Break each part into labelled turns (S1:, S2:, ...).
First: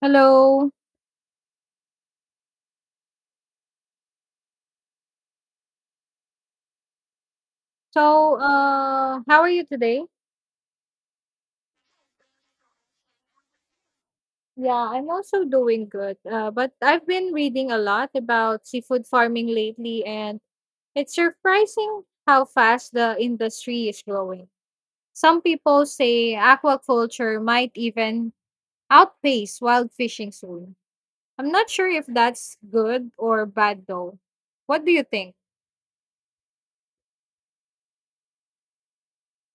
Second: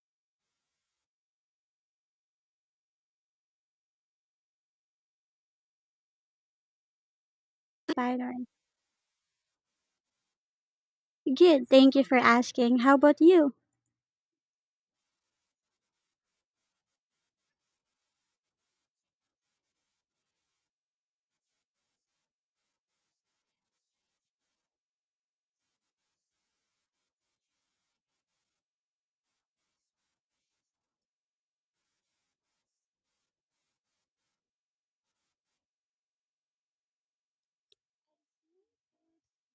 S1: Hello. So,
S2: Thailand.
S1: uh, how are you today?
S2: Good, thank you for asking. How about you?
S1: Yeah, I'm also doing good. But I've been reading a lot about seafood farming lately, and it's surprising how fast the industry is growing. Some people say aquaculture might even outpace wild fishing soon. I'm not sure if that's good or bad, though. What do you think?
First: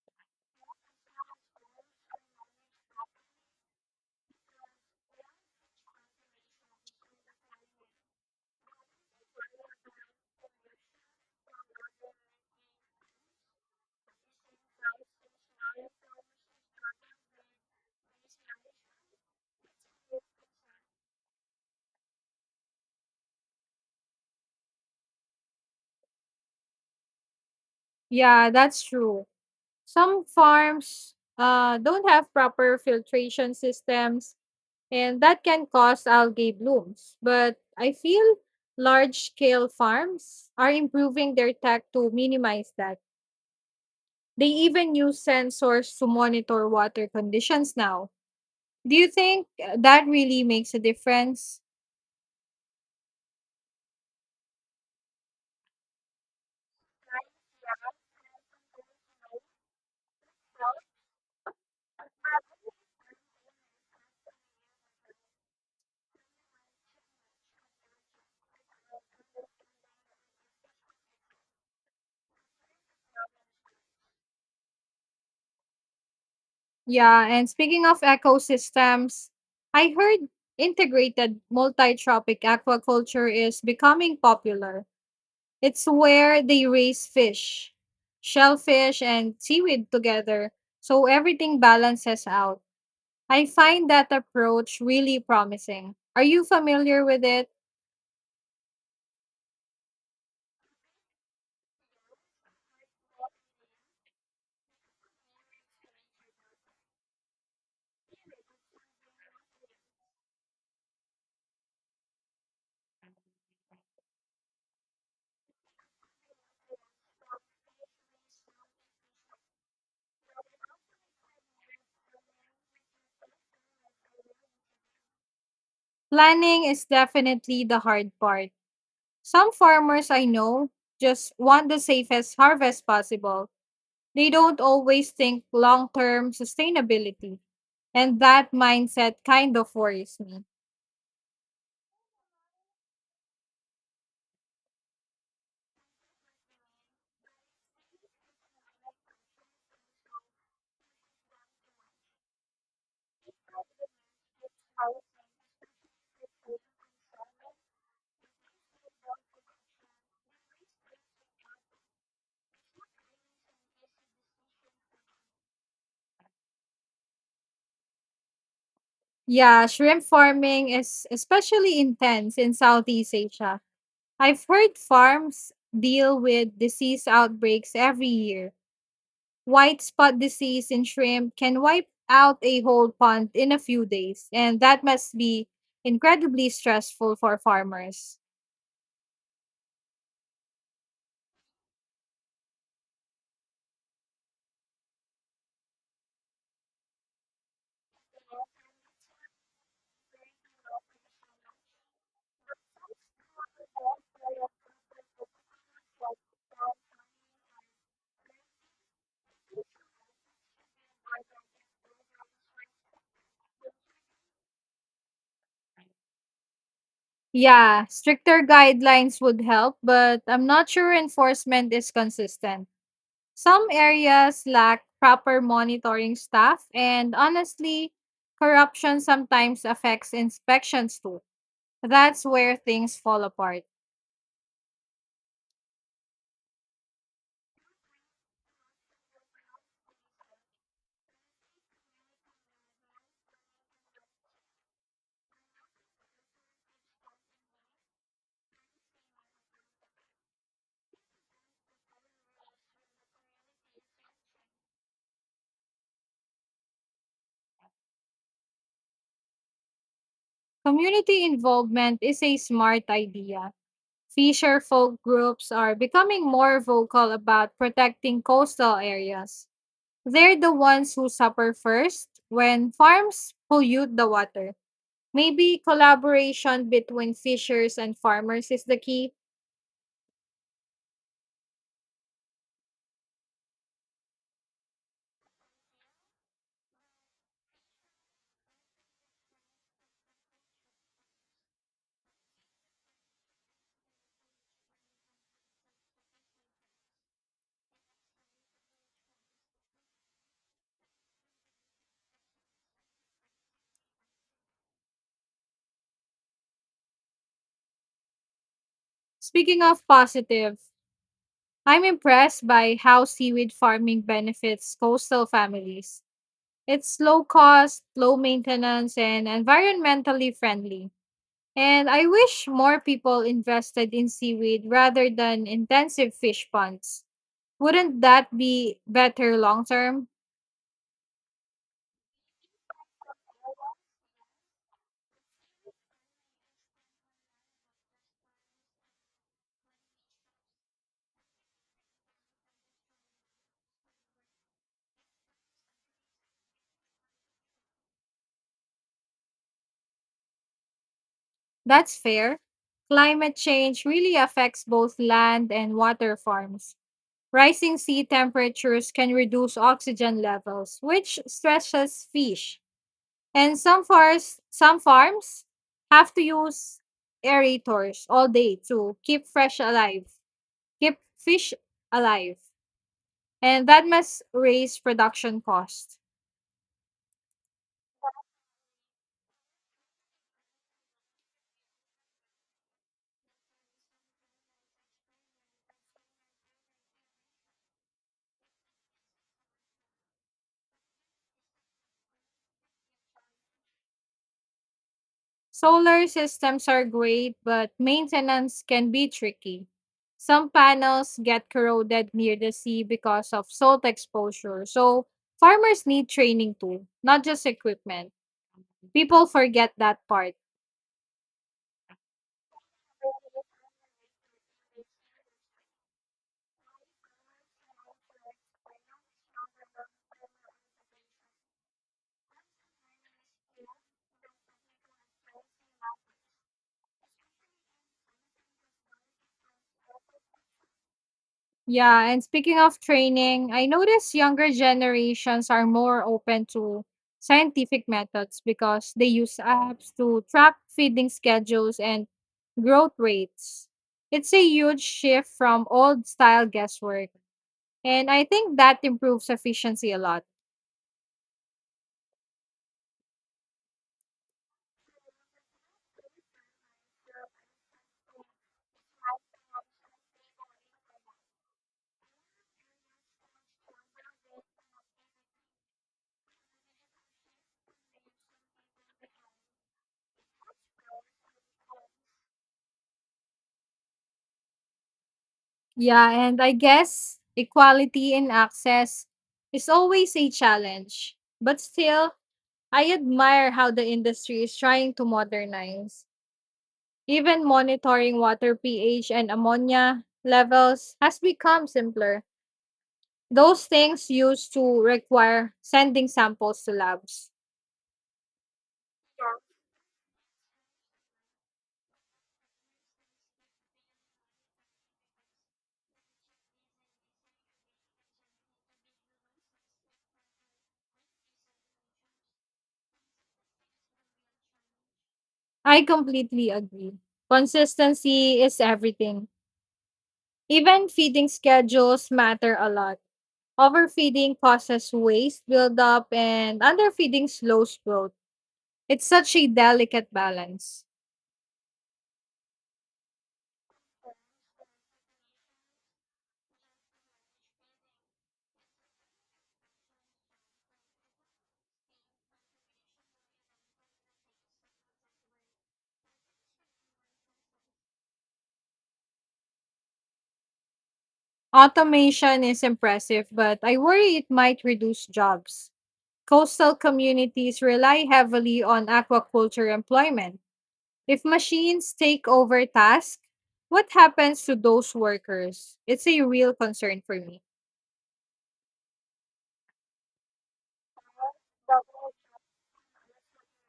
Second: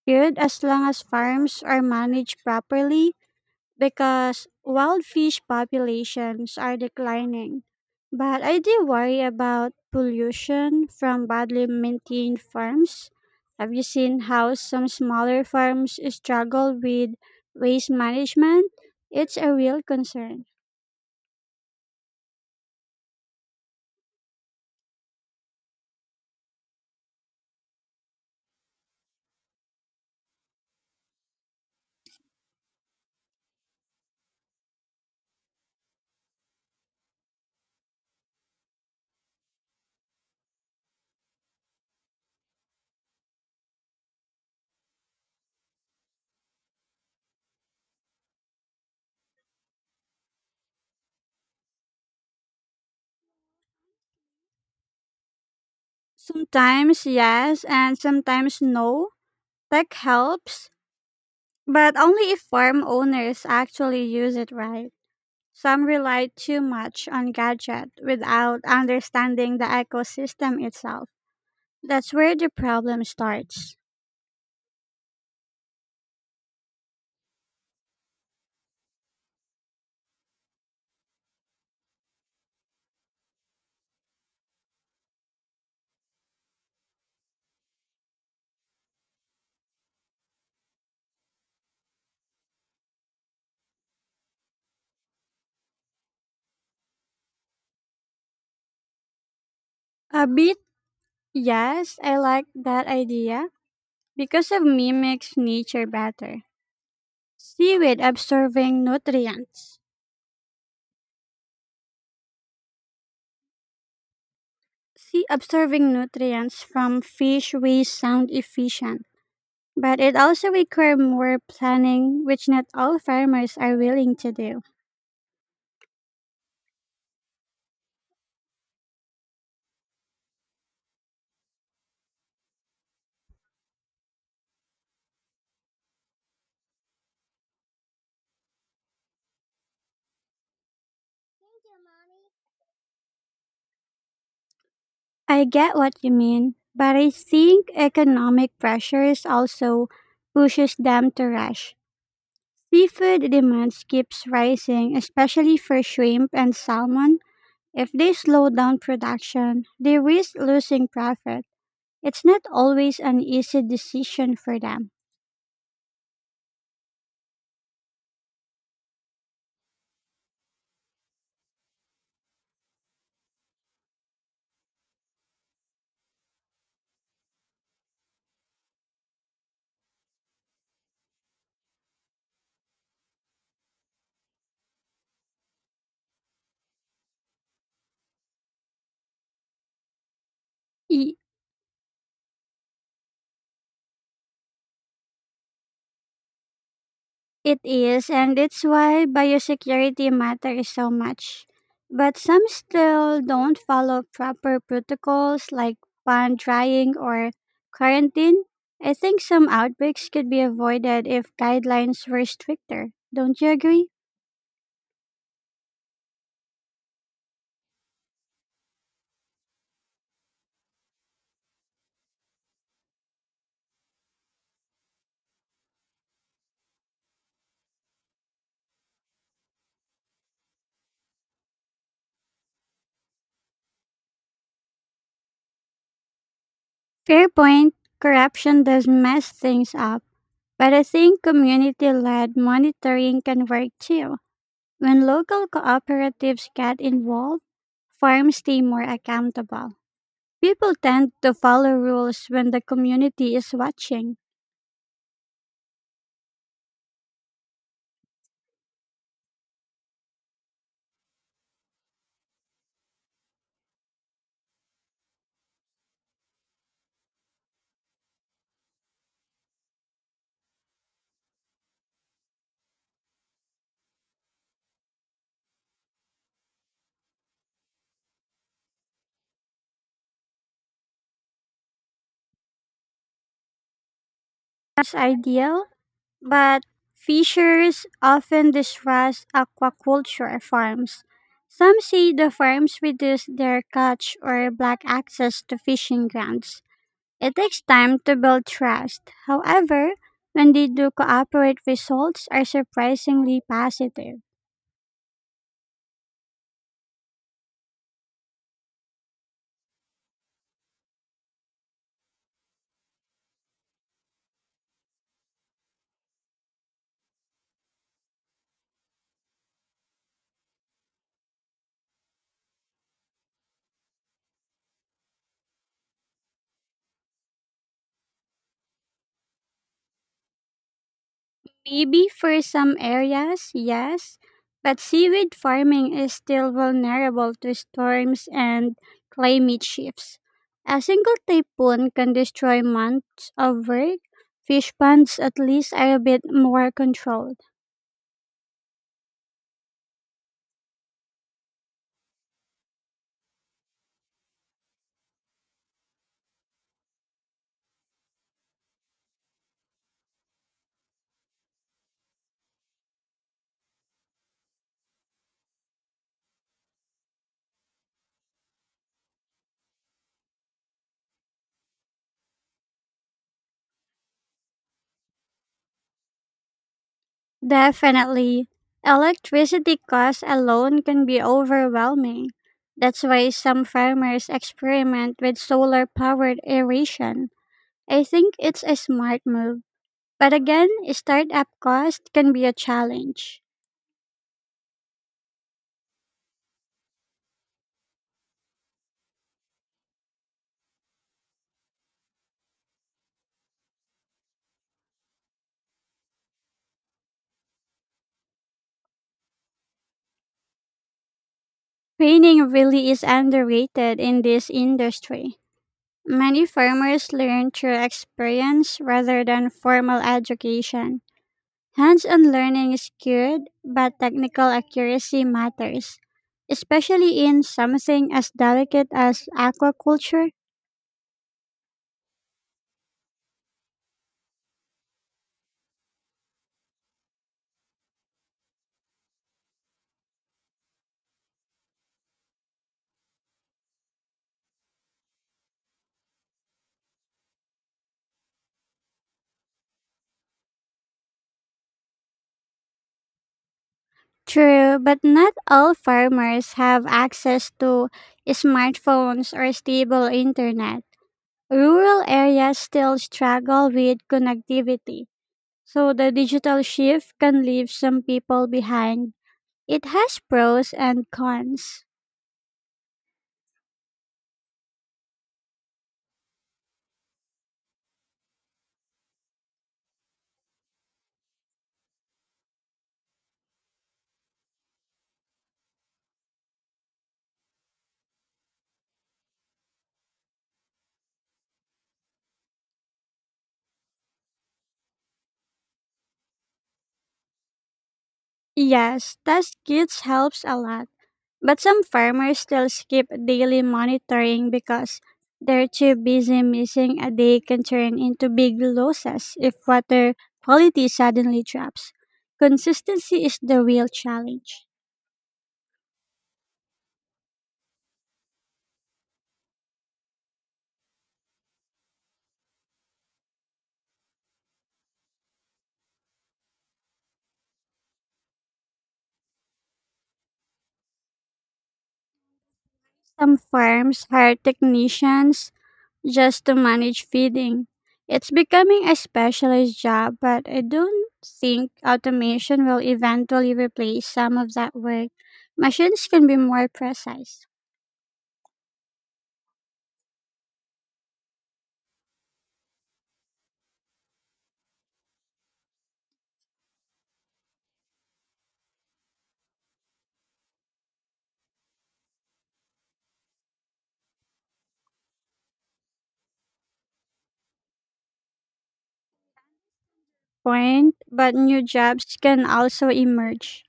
S2: Good, as long as farms are managed properly because wild fish populations are declining. But I do worry about pollution from badly maintained farms. Have you seen how some smaller farms struggle with waste management? It's a real concern.
S1: Yeah, that's true. Some farms don't have proper filtration systems and that can cause algae blooms. But I feel large scale farms are improving their tech to minimize that. They even use sensors to monitor water conditions now. Do you think that really makes a difference?
S2: Sometimes yes, and sometimes no. Tech helps, but only if farm owners actually use it right. Some rely too much on gadget without understanding the ecosystem itself. That's where the problem starts.
S1: Yeah, and speaking of ecosystems, I heard integrated multi tropic aquaculture is becoming popular. It's where they raise fish, shellfish, and seaweed together, so everything balances out. I find that approach really promising. Are you familiar with it?
S2: A bit, yes, I like that idea because it mimics nature better. Seaweed absorbing nutrients. See, absorbing nutrients from fish waste sound efficient, but it also requires more planning, which not all farmers are willing to do.
S1: Planning is definitely the hard part. Some farmers I know just want the safest harvest possible. They don't always think long term sustainability, and that mindset kind of worries me.
S2: I get what you mean, but I think economic pressures also pushes them to rush. Seafood demands keeps rising, especially for shrimp and salmon. If they slow down production, they risk losing profit. It's not always an easy decision for them.
S1: Yeah, shrimp farming is especially intense in Southeast Asia. I've heard farms deal with disease outbreaks every year. White spot disease in shrimp can wipe out a whole pond in a few days, and that must be incredibly stressful for farmers.
S2: E- It is, and it's why biosecurity matters so much. But some still don't follow proper protocols like pan drying or quarantine. I think some outbreaks could be avoided if guidelines were stricter. Don't you agree?
S1: Yeah, stricter guidelines would help, but I'm not sure enforcement is consistent. Some areas lack proper monitoring staff, and honestly, corruption sometimes affects inspections too. That's where things fall apart.
S2: Fair point. Corruption does mess things up, but I think community led monitoring can work too. When local cooperatives get involved, farms stay more accountable. People tend to follow rules when the community is watching.
S1: Community involvement is a smart idea. Fisher folk groups are becoming more vocal about protecting coastal areas. They're the ones who suffer first when farms pollute the water. Maybe collaboration between fishers and farmers is the key.
S2: That's ideal, but fishers often distrust aquaculture farms. Some say the farms reduce their catch or block access to fishing grounds. It takes time to build trust. However, when they do cooperate, results are surprisingly positive.
S1: Speaking of positive, I'm impressed by how seaweed farming benefits coastal families. It's low cost, low maintenance, and environmentally friendly. And I wish more people invested in seaweed rather than intensive fish ponds. Wouldn't that be better long term?
S2: Maybe for some areas, yes, but seaweed farming is still vulnerable to storms and climate shifts. A single typhoon can destroy months of work. Fish ponds at least are a bit more controlled.
S1: That's fair. Climate change really affects both land and water farms. Rising sea temperatures can reduce oxygen levels, which stresses fish. And some farms have to use aerators all day to keep fish alive, and that must raise production costs.
S2: Definitely. Electricity costs alone can be overwhelming. That's why some farmers experiment with solar powered aeration. I think it's a smart move, but again, startup cost can be a challenge.
S1: Solar systems are great, but maintenance can be tricky. Some panels get corroded near the sea because of salt exposure. So, farmers need training too, not just equipment. People forget that part.
S2: Training really is underrated in this industry. Many farmers learn through experience rather than formal education. Hands on learning is good, but technical accuracy matters, especially in something as delicate as aquaculture.
S1: Yeah, and speaking of training, I notice younger generations are more open to scientific methods because they use apps to track feeding schedules and growth rates. It's a huge shift from old style guesswork, and I think that improves efficiency a lot.
S2: True, but not all farmers have access to smartphones or stable internet. Rural areas still struggle with connectivity, so the digital shift can leave some people behind. It has pros and cons.
S1: Yeah, and I guess equality in access is always a challenge, but still, I admire how the industry is trying to modernize. Even monitoring water pH and ammonia levels has become simpler. Those things used to require sending samples to labs.
S2: Yes, test kits helps a lot, but some farmers still skip daily monitoring because they're too busy missing a day can turn into big losses if water quality suddenly drops. Consistency is the real challenge.
S1: I completely agree. Consistency is everything. Even feeding schedules matter a lot. Overfeeding causes waste buildup and underfeeding slows growth. It's such a delicate balance.
S2: Some farms hire technicians just to manage feeding. It's becoming a specialized job, but I don't think automation will eventually replace some of that work. Machines can be more precise,
S1: Automation is impressive, but I worry it might reduce jobs. Coastal communities rely heavily on aquaculture employment. If machines take over tasks, what happens to those workers? It's a real concern for me.
S2: point, but new jobs can also emerge.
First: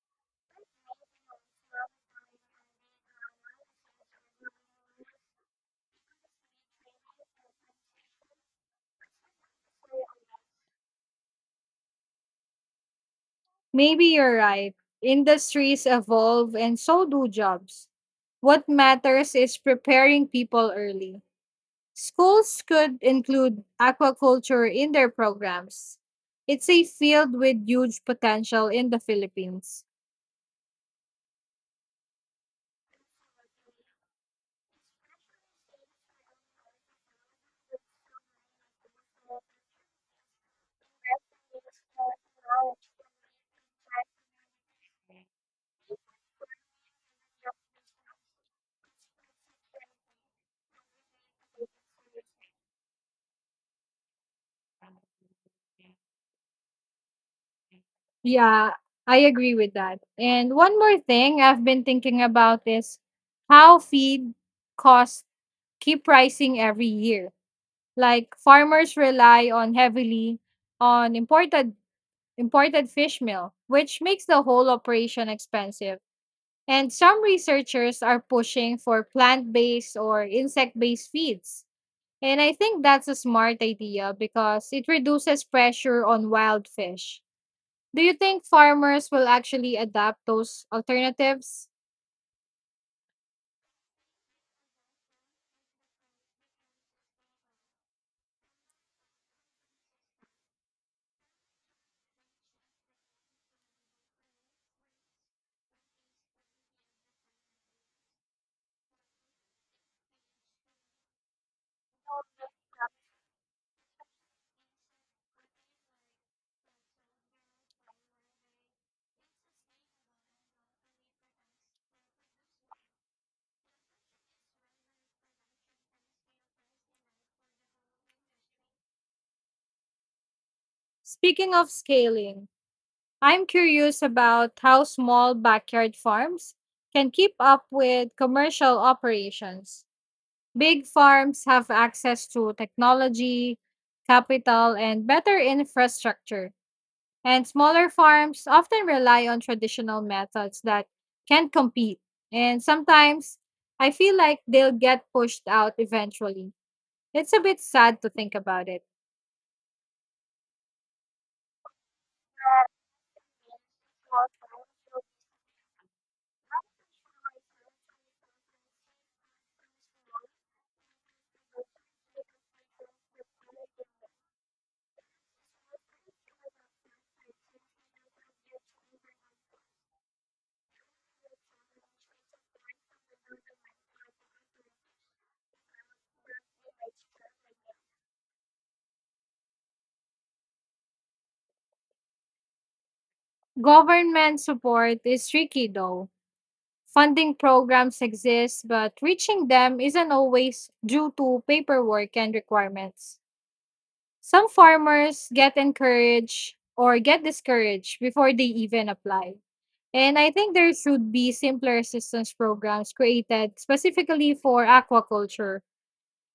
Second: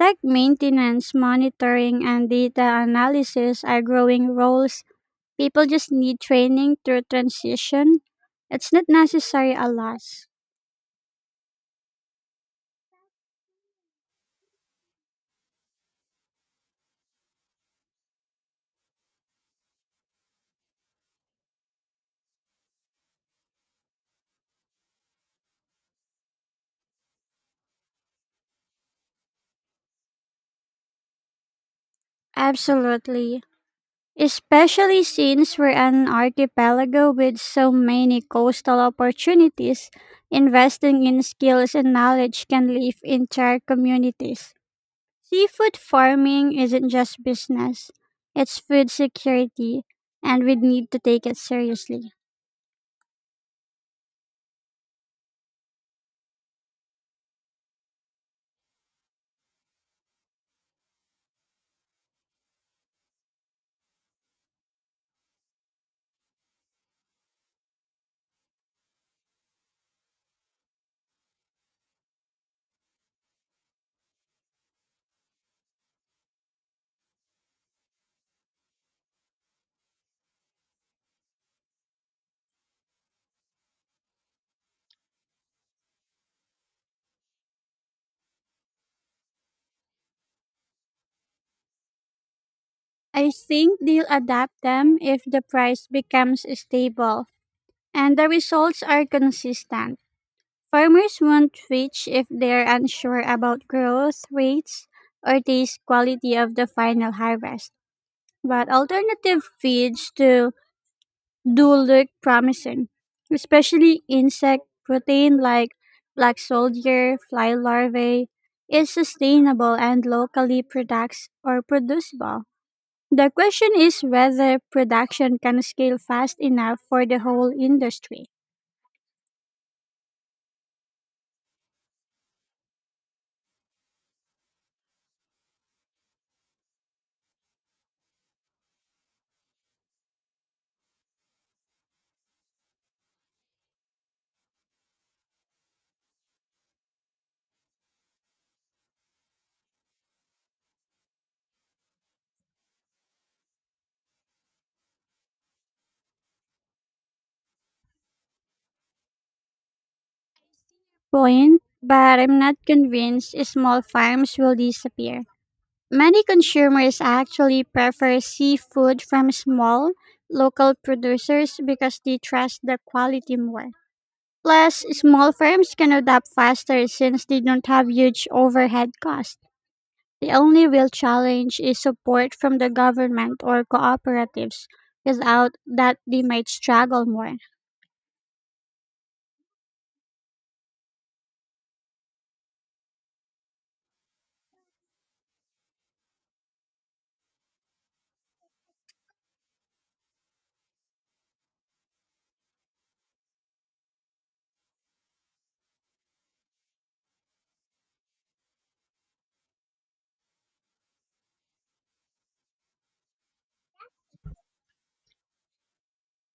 S2: Tech maintenance, monitoring, and data analysis are growing roles. People just need training through transition. It's not necessary a loss.
S1: Maybe you're right. Industries evolve and so do jobs. What matters is preparing people early. Schools could include aquaculture in their programs. It's a field with huge potential in the Philippines.
S2: Absolutely. Especially since we're an archipelago with so many coastal opportunities, investing in skills and knowledge can lift entire communities. Seafood farming isn't just business, it's food security, and we need to take it seriously.
S1: Yeah, I agree with that. And one more thing I've been thinking about is how feed costs keep rising every year. Like farmers rely on heavily on imported fish meal, which makes the whole operation expensive. And some researchers are pushing for plant-based or insect-based feeds. And I think that's a smart idea because it reduces pressure on wild fish. Do you think farmers will actually adapt those alternatives?
S2: I think they'll adapt them if the price becomes stable and the results are consistent. Farmers won't reach if they're unsure about growth rates or taste quality of the final harvest. But alternative feeds to do look promising, especially insect protein like black soldier, fly larvae, is sustainable and locally products or producible. The question is whether production can scale fast enough for the whole industry.
S1: Speaking of scaling, I'm curious about how small backyard farms can keep up with commercial operations. Big farms have access to technology, capital, and better infrastructure, and smaller farms often rely on traditional methods that can't compete. And sometimes I feel like they'll get pushed out eventually. It's a bit sad to think about it.
S2: Point, but I'm not convinced small farms will disappear. Many consumers actually prefer seafood from small, local producers because they trust the quality more. Plus, small firms can adapt faster since they don't have huge overhead costs. The only real challenge is support from the government or cooperatives. Without that, they might struggle more.
S1: Government support is tricky though. Funding programs exist, but reaching them isn't always due to paperwork and requirements. Some farmers get encouraged or get discouraged before they even apply. And I think there should be simpler assistance programs created specifically for aquaculture.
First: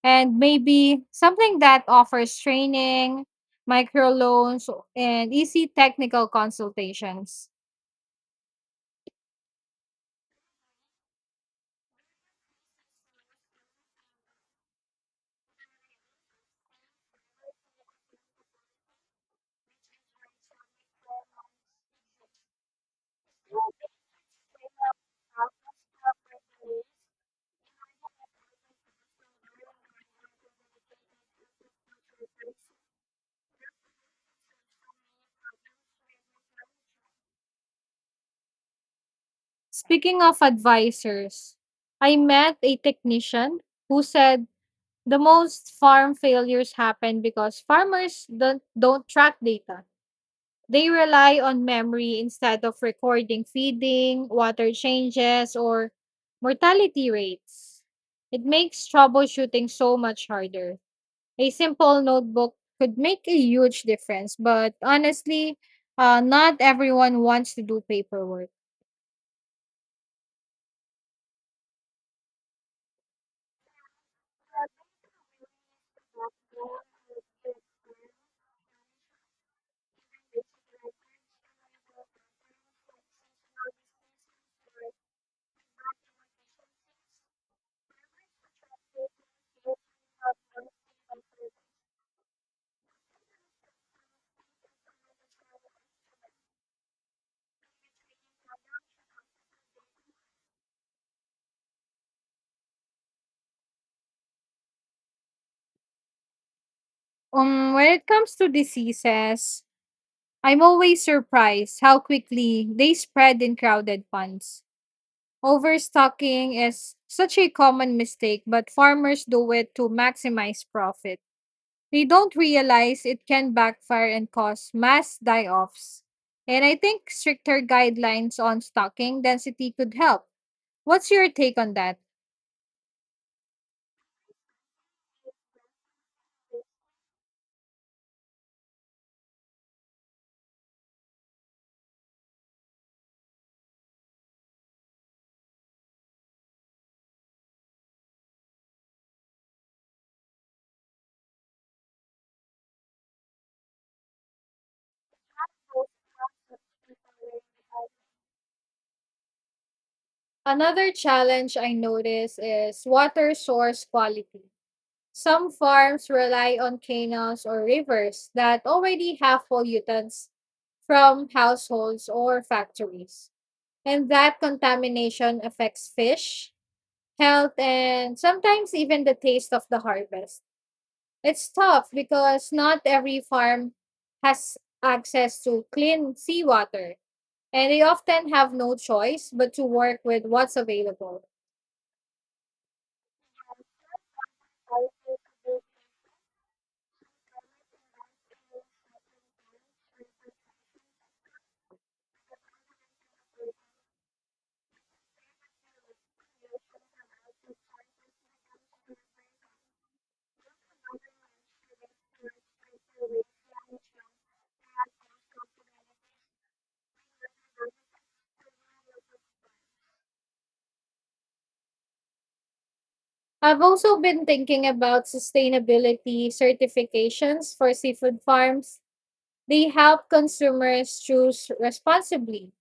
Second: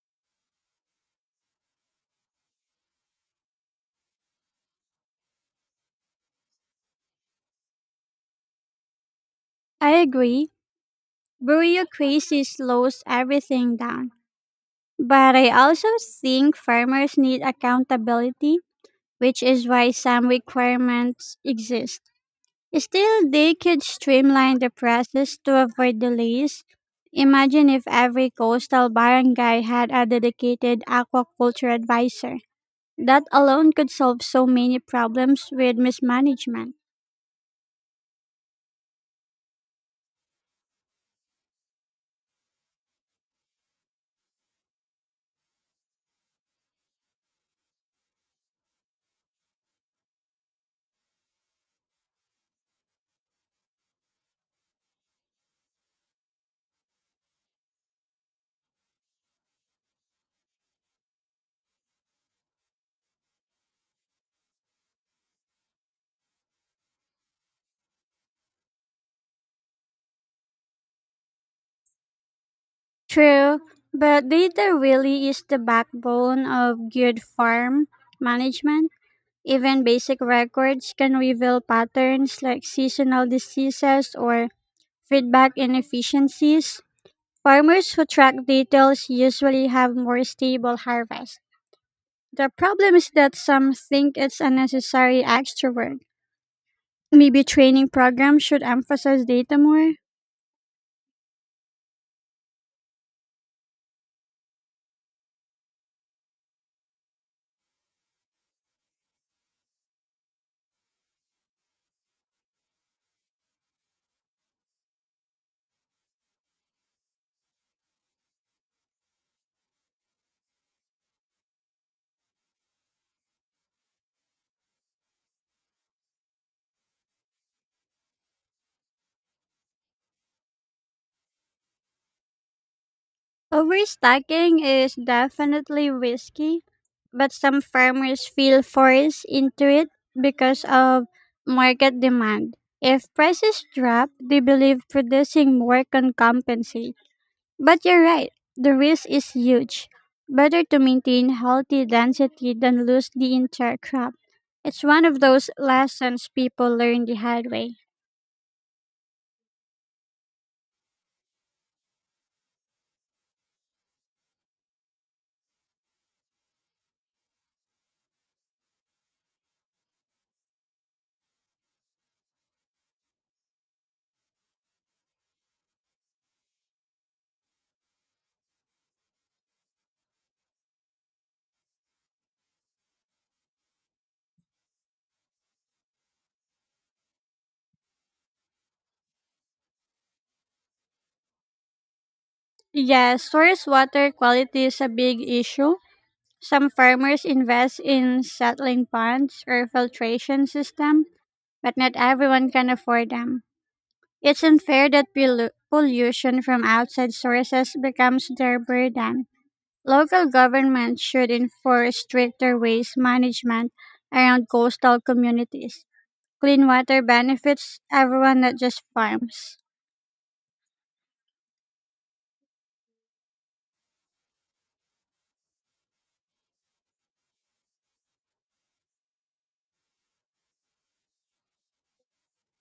S1: And maybe something that offers training, microloans, and easy technical consultations.
S2: I agree. Bureaucracy slows everything down, but I also think farmers need accountability, which is why some requirements exist. Still, they could streamline the process to avoid delays. Imagine if every coastal barangay had a dedicated aquaculture advisor. That alone could solve so many problems with mismanagement.
S1: Speaking of advisors, I met a technician who said the most farm failures happen because farmers don't track data. They rely on memory instead of recording feeding, water changes, or mortality rates. It makes troubleshooting so much harder. A simple notebook could make a huge difference, but honestly, not everyone wants to do paperwork.
S2: True, but data really is the backbone of good farm management. Even basic records can reveal patterns like seasonal diseases or feedback inefficiencies. Farmers who track details usually have more stable harvest. The problem is that some think it's unnecessary extra work. Maybe training programs should emphasize data more.
S1: When it comes to diseases, I'm always surprised how quickly they spread in crowded ponds. Overstocking is such a common mistake, but farmers do it to maximize profit. They don't realize it can backfire and cause mass die offs. And I think stricter guidelines on stocking density could help. What's your take on that?
S2: Overstocking is definitely risky, but some farmers feel forced into it because of market demand. If prices drop, they believe producing more can compensate. But you're right, the risk is huge. Better to maintain healthy density than lose the entire crop. It's one of those lessons people learn the hard way.
S1: Another challenge I notice is water source quality. Some farms rely on canals or rivers that already have pollutants from households or factories, and that contamination affects fish, health, and sometimes even the taste of the harvest. It's tough because not every farm has access to clean seawater, and they often have no choice but to work with what's available.
S2: Yes, source water quality is a big issue. Some farmers invest in settling ponds or filtration system, but not everyone can afford them. It's unfair that pollution from outside sources becomes their burden. Local governments should enforce stricter waste management around coastal communities. Clean water benefits everyone, not just farms.
S1: I've also been thinking about sustainability certifications for seafood farms. They help consumers choose responsibly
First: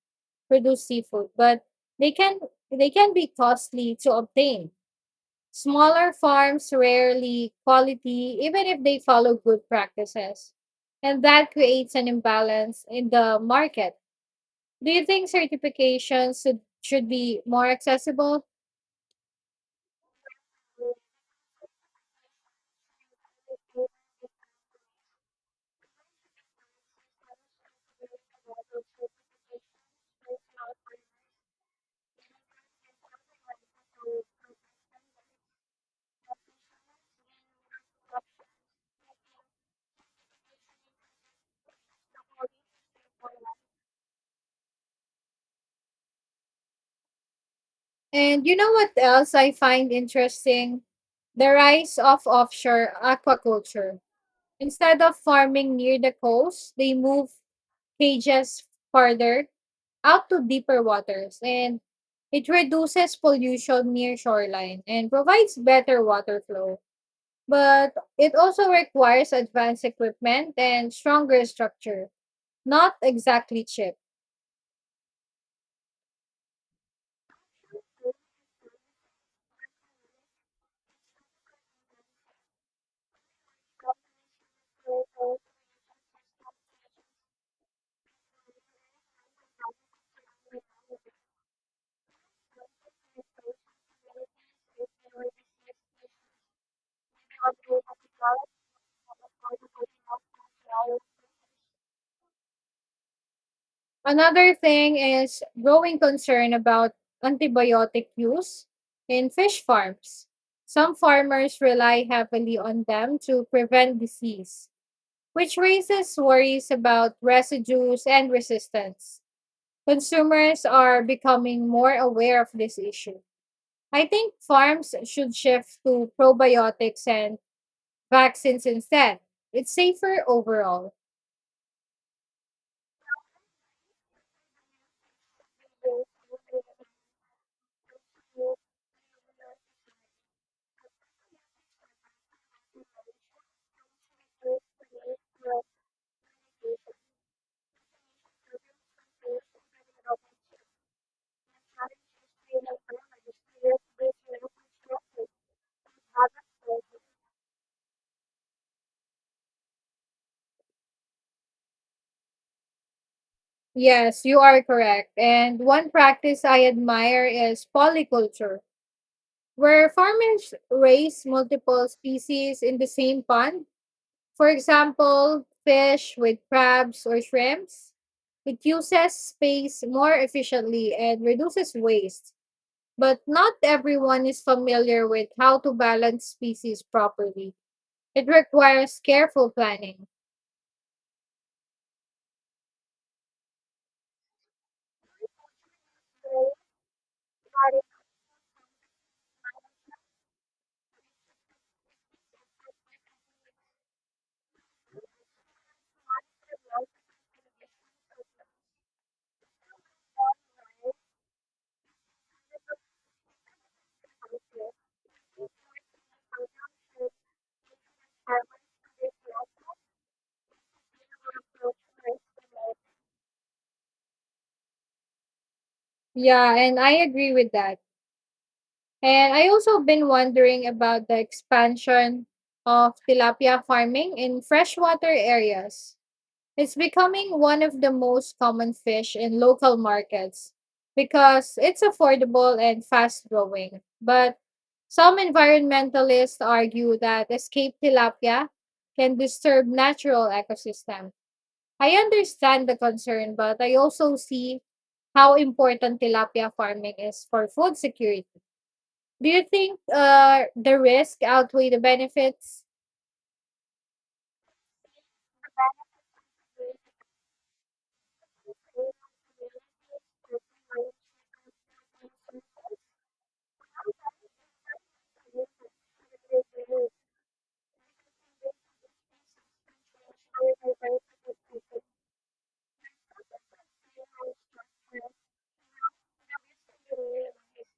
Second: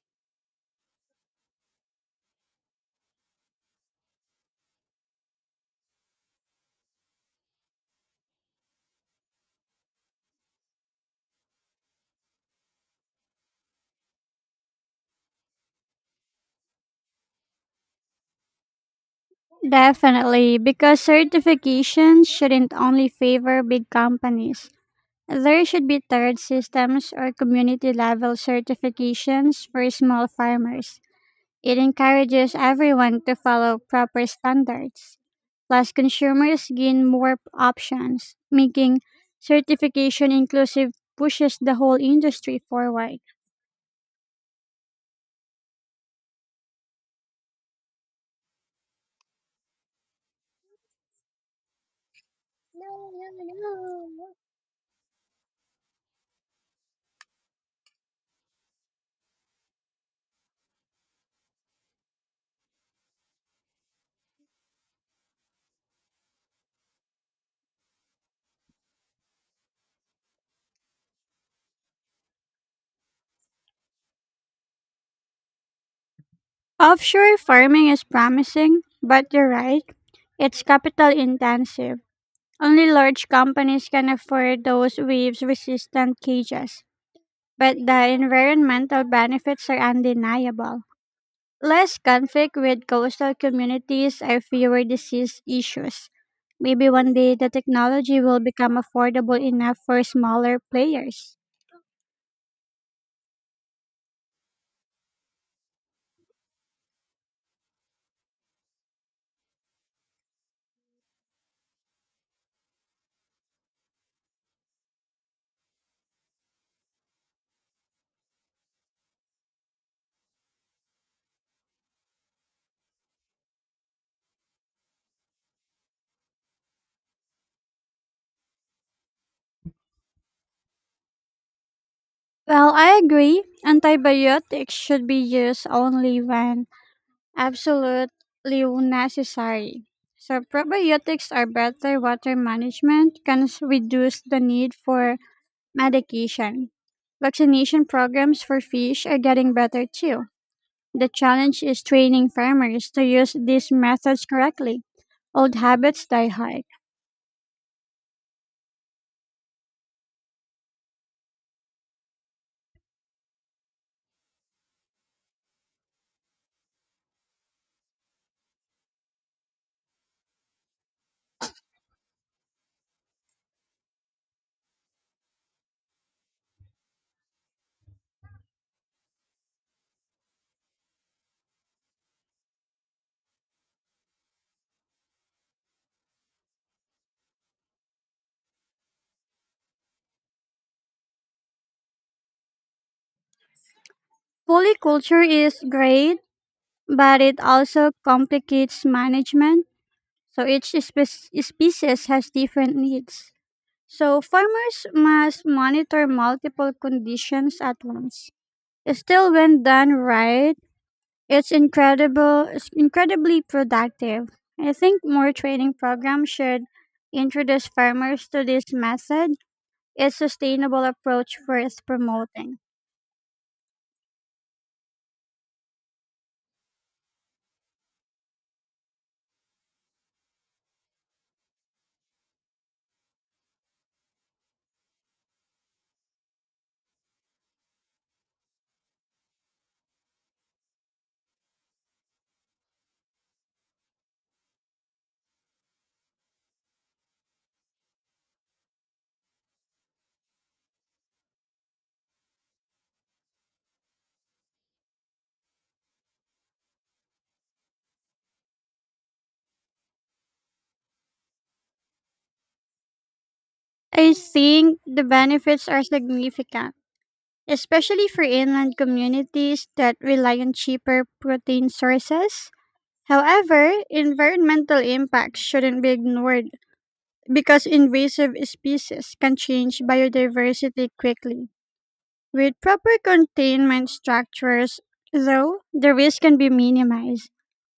S1: produced seafood, but they can they can be costly to obtain. Smaller farms rarely quality, even if they follow good practices. And that creates an imbalance in the market. Do you think certifications should be more accessible?
S2: Definitely, because certifications shouldn't only favor big companies. There should be tiered systems or community level certifications for small farmers. It encourages everyone to follow proper standards. Plus, consumers gain more options, making certification inclusive pushes the whole industry forward.
S1: And you know what else I find interesting? The rise of offshore aquaculture. Instead of farming near the coast, they move cages farther out to deeper waters, and it reduces pollution near shoreline and provides better water flow. But it also requires advanced equipment and stronger structure, not exactly cheap.
S2: Offshore farming is promising, but you're right, it's capital intensive. Only large companies can afford those waves resistant cages, but the environmental benefits are undeniable. Less conflict with coastal communities and fewer disease issues. Maybe one day the technology will become affordable enough for smaller players.
S1: Another thing is growing concern about antibiotic use in fish farms. Some farmers rely heavily on them to prevent disease, which raises worries about residues and resistance. Consumers are becoming more aware of this issue. I think farms should shift to probiotics and vaccines instead. It's safer overall.
S2: Well, I agree. Antibiotics should be used only when absolutely necessary. So, probiotics are better water management, reduce the need for medication. Vaccination programs for fish are getting better too. The challenge is training farmers to use these methods correctly. Old habits die hard.
S1: Yes, you are correct. And one practice I admire is polyculture, where farmers raise multiple species in the same pond. For example, fish with crabs or shrimps. It uses space more efficiently and reduces waste, but not everyone is familiar with how to balance species properly. It requires careful planning.
S2: Polyculture is great, but it also complicates management, so each species has different needs. So farmers must monitor multiple conditions at once. Still, when done right, it's incredibly productive. I think more training programs should introduce farmers to this method. It's sustainable approach worth promoting.
S1: Yeah, and I agree with that. And I also been wondering about the expansion of tilapia farming in freshwater areas. It's becoming one of the most common fish in local markets because it's affordable and fast growing. But some environmentalists argue that escaped tilapia can disturb natural ecosystem. I understand the concern, but I also see how important tilapia farming is for food security. Do you think the risk outweigh the benefits?
S2: I think the benefits are significant, especially for inland communities that rely on cheaper protein sources. However, environmental impacts shouldn't be ignored because invasive species can change biodiversity quickly. With proper containment structures, though, the risk can be minimized.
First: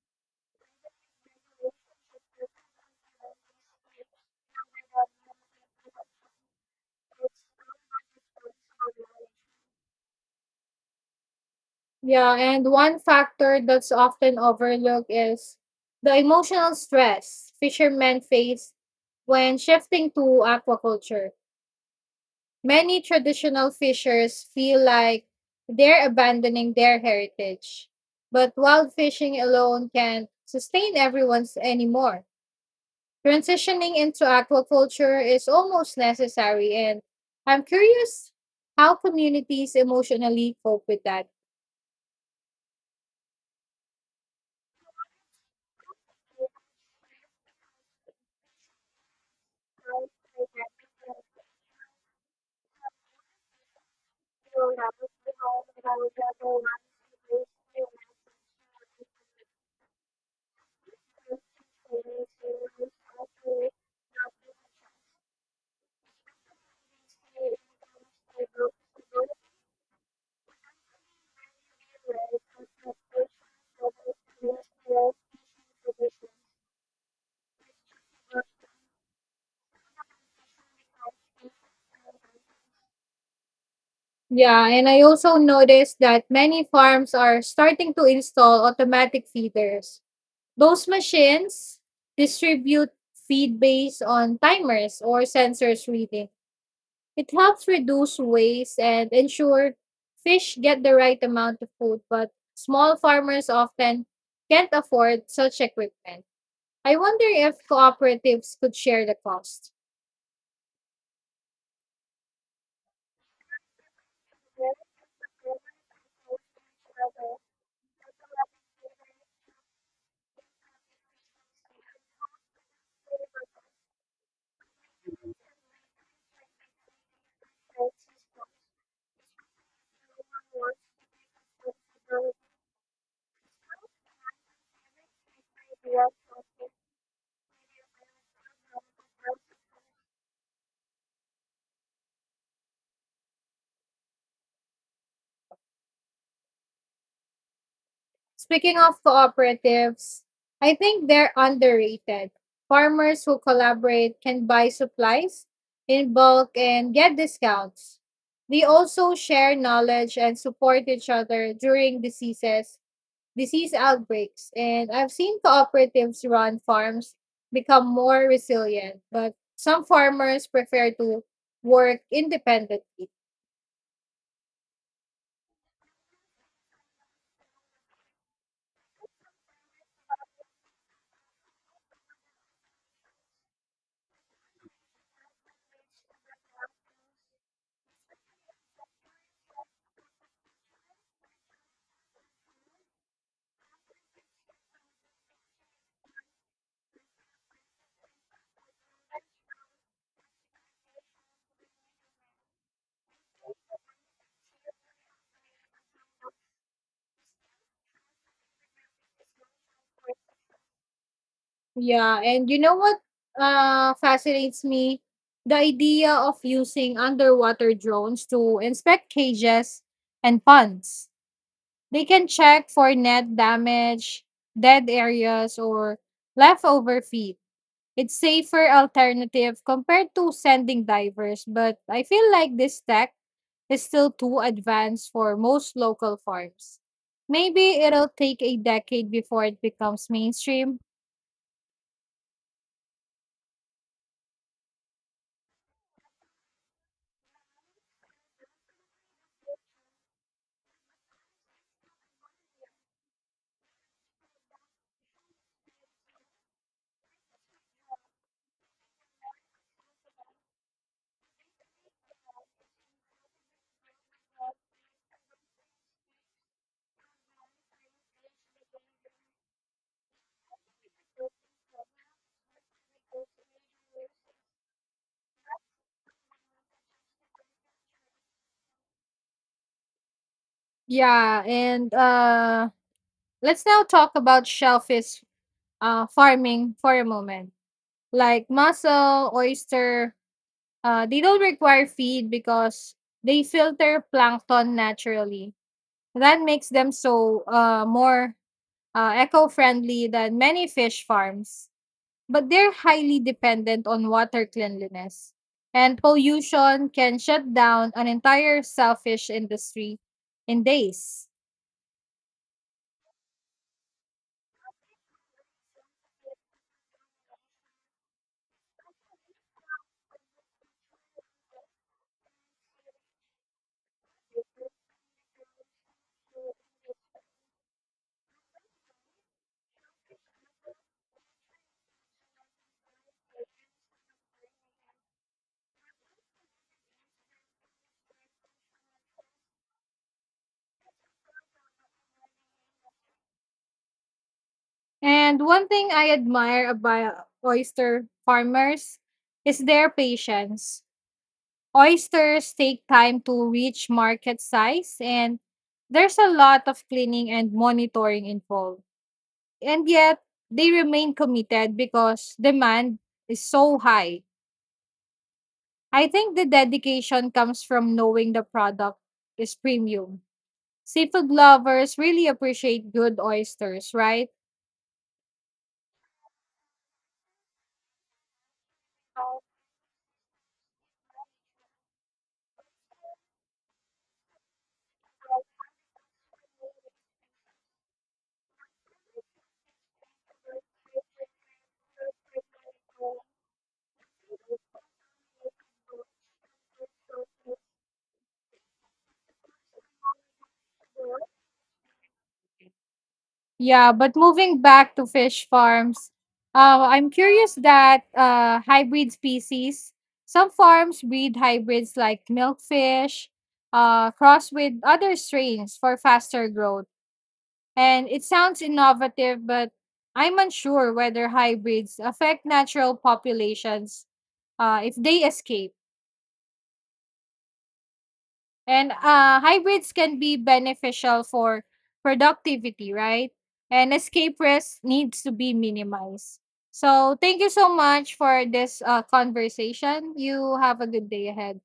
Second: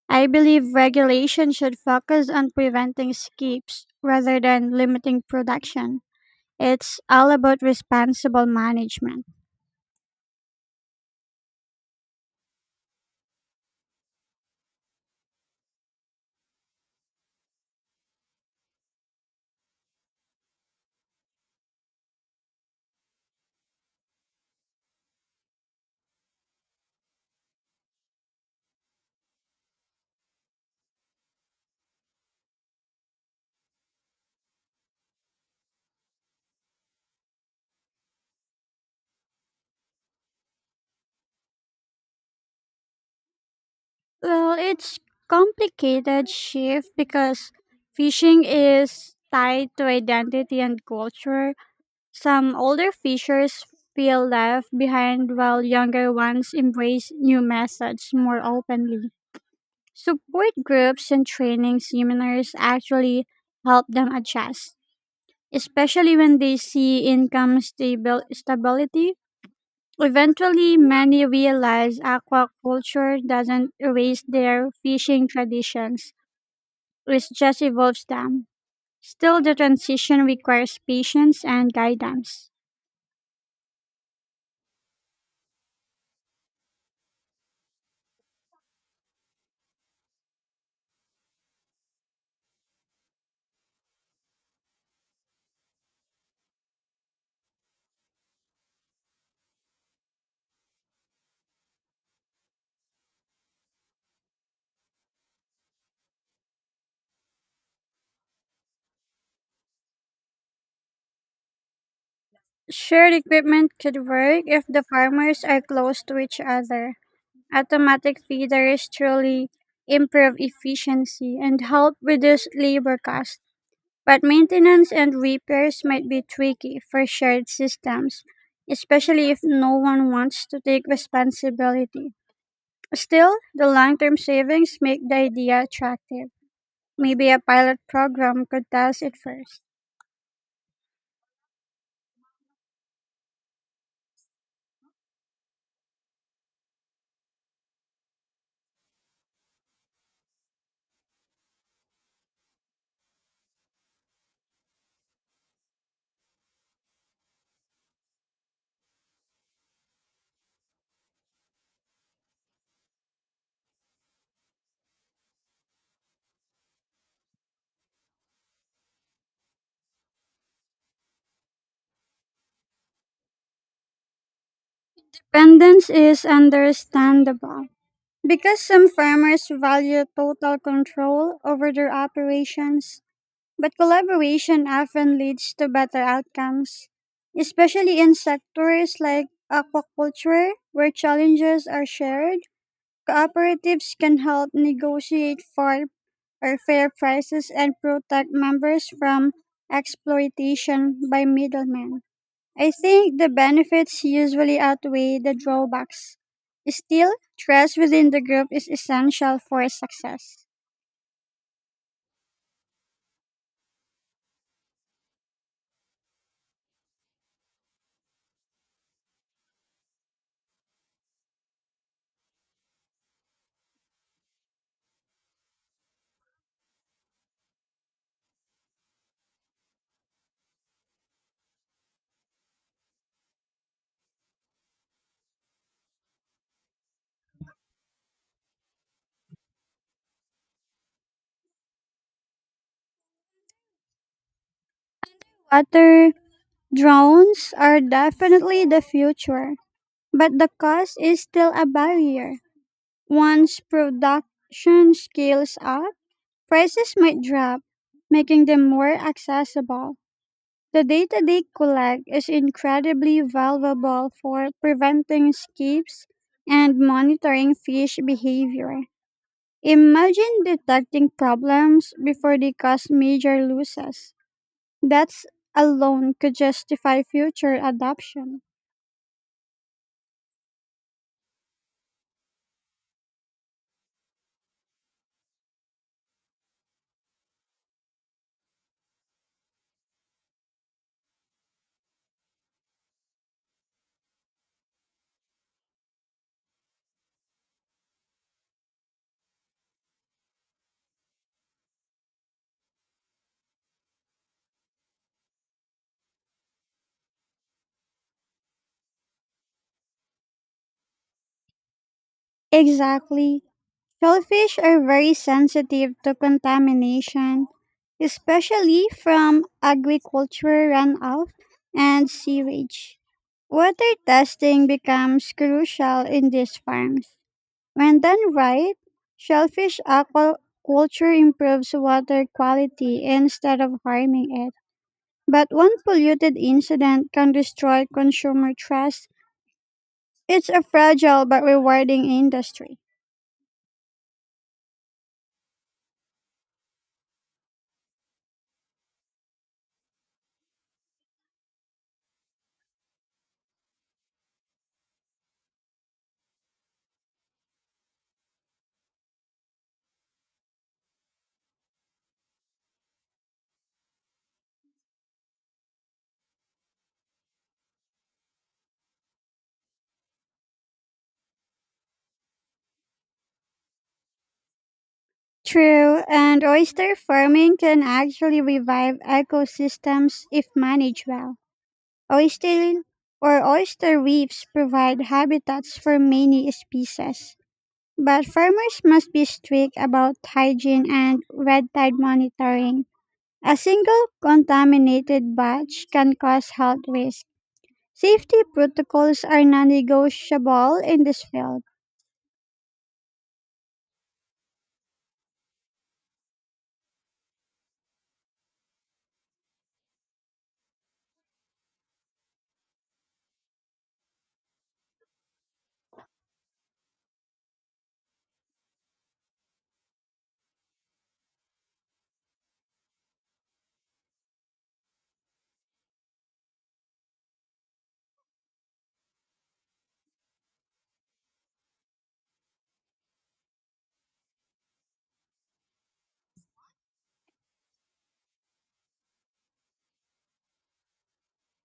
S2: I believe regulation should focus on preventing escapes rather than limiting production. It's all about responsible management.
S1: Yeah, and one factor that's often overlooked is the emotional stress fishermen face when shifting to aquaculture. Many traditional fishers feel like they're abandoning their heritage, but wild fishing alone can't sustain everyone's anymore. Transitioning into aquaculture is almost necessary, and I'm curious how communities emotionally cope with that.
S2: Well, it's complicated shift because fishing is tied to identity and culture. Some older fishers feel left behind while younger ones embrace new methods more openly. Support groups and training seminars actually help them adjust, especially when they see income stability. Eventually, many realize aquaculture doesn't erase their fishing traditions, it just evolves them. Still, the transition requires patience and guidance.
S1: Yeah, and I also noticed that many farms are starting to install automatic feeders. Those machines distribute feed based on timers or sensors reading. It helps reduce waste and ensure fish get the right amount of food, but small farmers often can't afford such equipment. I wonder if cooperatives could share the cost.
S2: Shared equipment could work if the farmers are close to each other. Automatic feeders truly improve efficiency and help reduce labor costs, but maintenance and repairs might be tricky for shared systems, especially if no one wants to take responsibility. Still, the long term savings make the idea attractive. Maybe a pilot program could test it first.
S1: Speaking of cooperatives, I think they're underrated. Farmers who collaborate can buy supplies in bulk and get discounts. They also share knowledge and support each other during disease outbreaks, and I've seen cooperatives run farms become more resilient, but some farmers prefer to work independently.
S2: Dependence is understandable, because some farmers value total control over their operations, but collaboration often leads to better outcomes, especially in sectors like aquaculture, where challenges are shared. Cooperatives can help negotiate for or fair prices and protect members from exploitation by middlemen. I think the benefits usually outweigh the drawbacks. Still, trust within the group is essential for success.
S1: Yeah, and you know what fascinates me? The idea of using underwater drones to inspect cages and ponds. They can check for net damage, dead areas, or leftover feed. It's safer alternative compared to sending divers, but I feel like this tech is still too advanced for most local farms. Maybe it'll take a decade before it becomes mainstream.
S2: Water drones are definitely the future. But the cost is still a barrier. Once production scales up, prices might drop, making them more accessible. The data they collect is incredibly valuable for preventing escapes and monitoring fish behavior. Imagine detecting problems before they cause major losses. That alone could justify future adoption.
S1: Yeah, and let's now talk about shellfish farming for a moment. Like mussel, oyster, they don't require feed because they filter plankton naturally. That makes them more eco-friendly than many fish farms. But they're highly dependent on water cleanliness. And pollution can shut down an entire shellfish industry in days.
S2: Exactly. Shellfish are very sensitive to contamination, especially from agricultural runoff and sewage. Water testing becomes crucial in these farms. When done right, shellfish aquaculture improves water quality instead of harming it. But one polluted incident can destroy consumer trust. It's a fragile but rewarding industry.
S1: And one thing I admire about oyster farmers is their patience. Oysters take time to reach market size, and there's a lot of cleaning and monitoring involved. And yet, they remain committed because demand is so high. I think the dedication comes from knowing the product is premium. Seafood lovers really appreciate good oysters, right?
S2: True, and oyster farming can actually revive ecosystems if managed well. Oyster oyster reefs provide habitats for many species, but farmers must be strict about hygiene and red tide monitoring. A single contaminated batch can cause health risk. Safety protocols are non-negotiable in this field.
S1: Yeah, but moving back to fish farms, I'm curious that hybrid species. Some farms breed hybrids like milkfish, cross with other strains for faster growth. And it sounds innovative, but I'm unsure whether hybrids affect natural populations if they escape. And hybrids can be beneficial for productivity, right? And escape risk needs to be minimized. So, thank you so much for this conversation. You have a good day ahead.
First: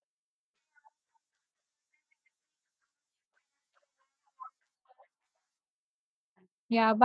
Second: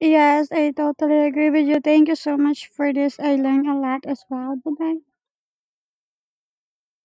S2: Yes, I totally agree with you. Thank you so much for this. I learned a lot as well. Bye bye.
S1: Yeah, bye.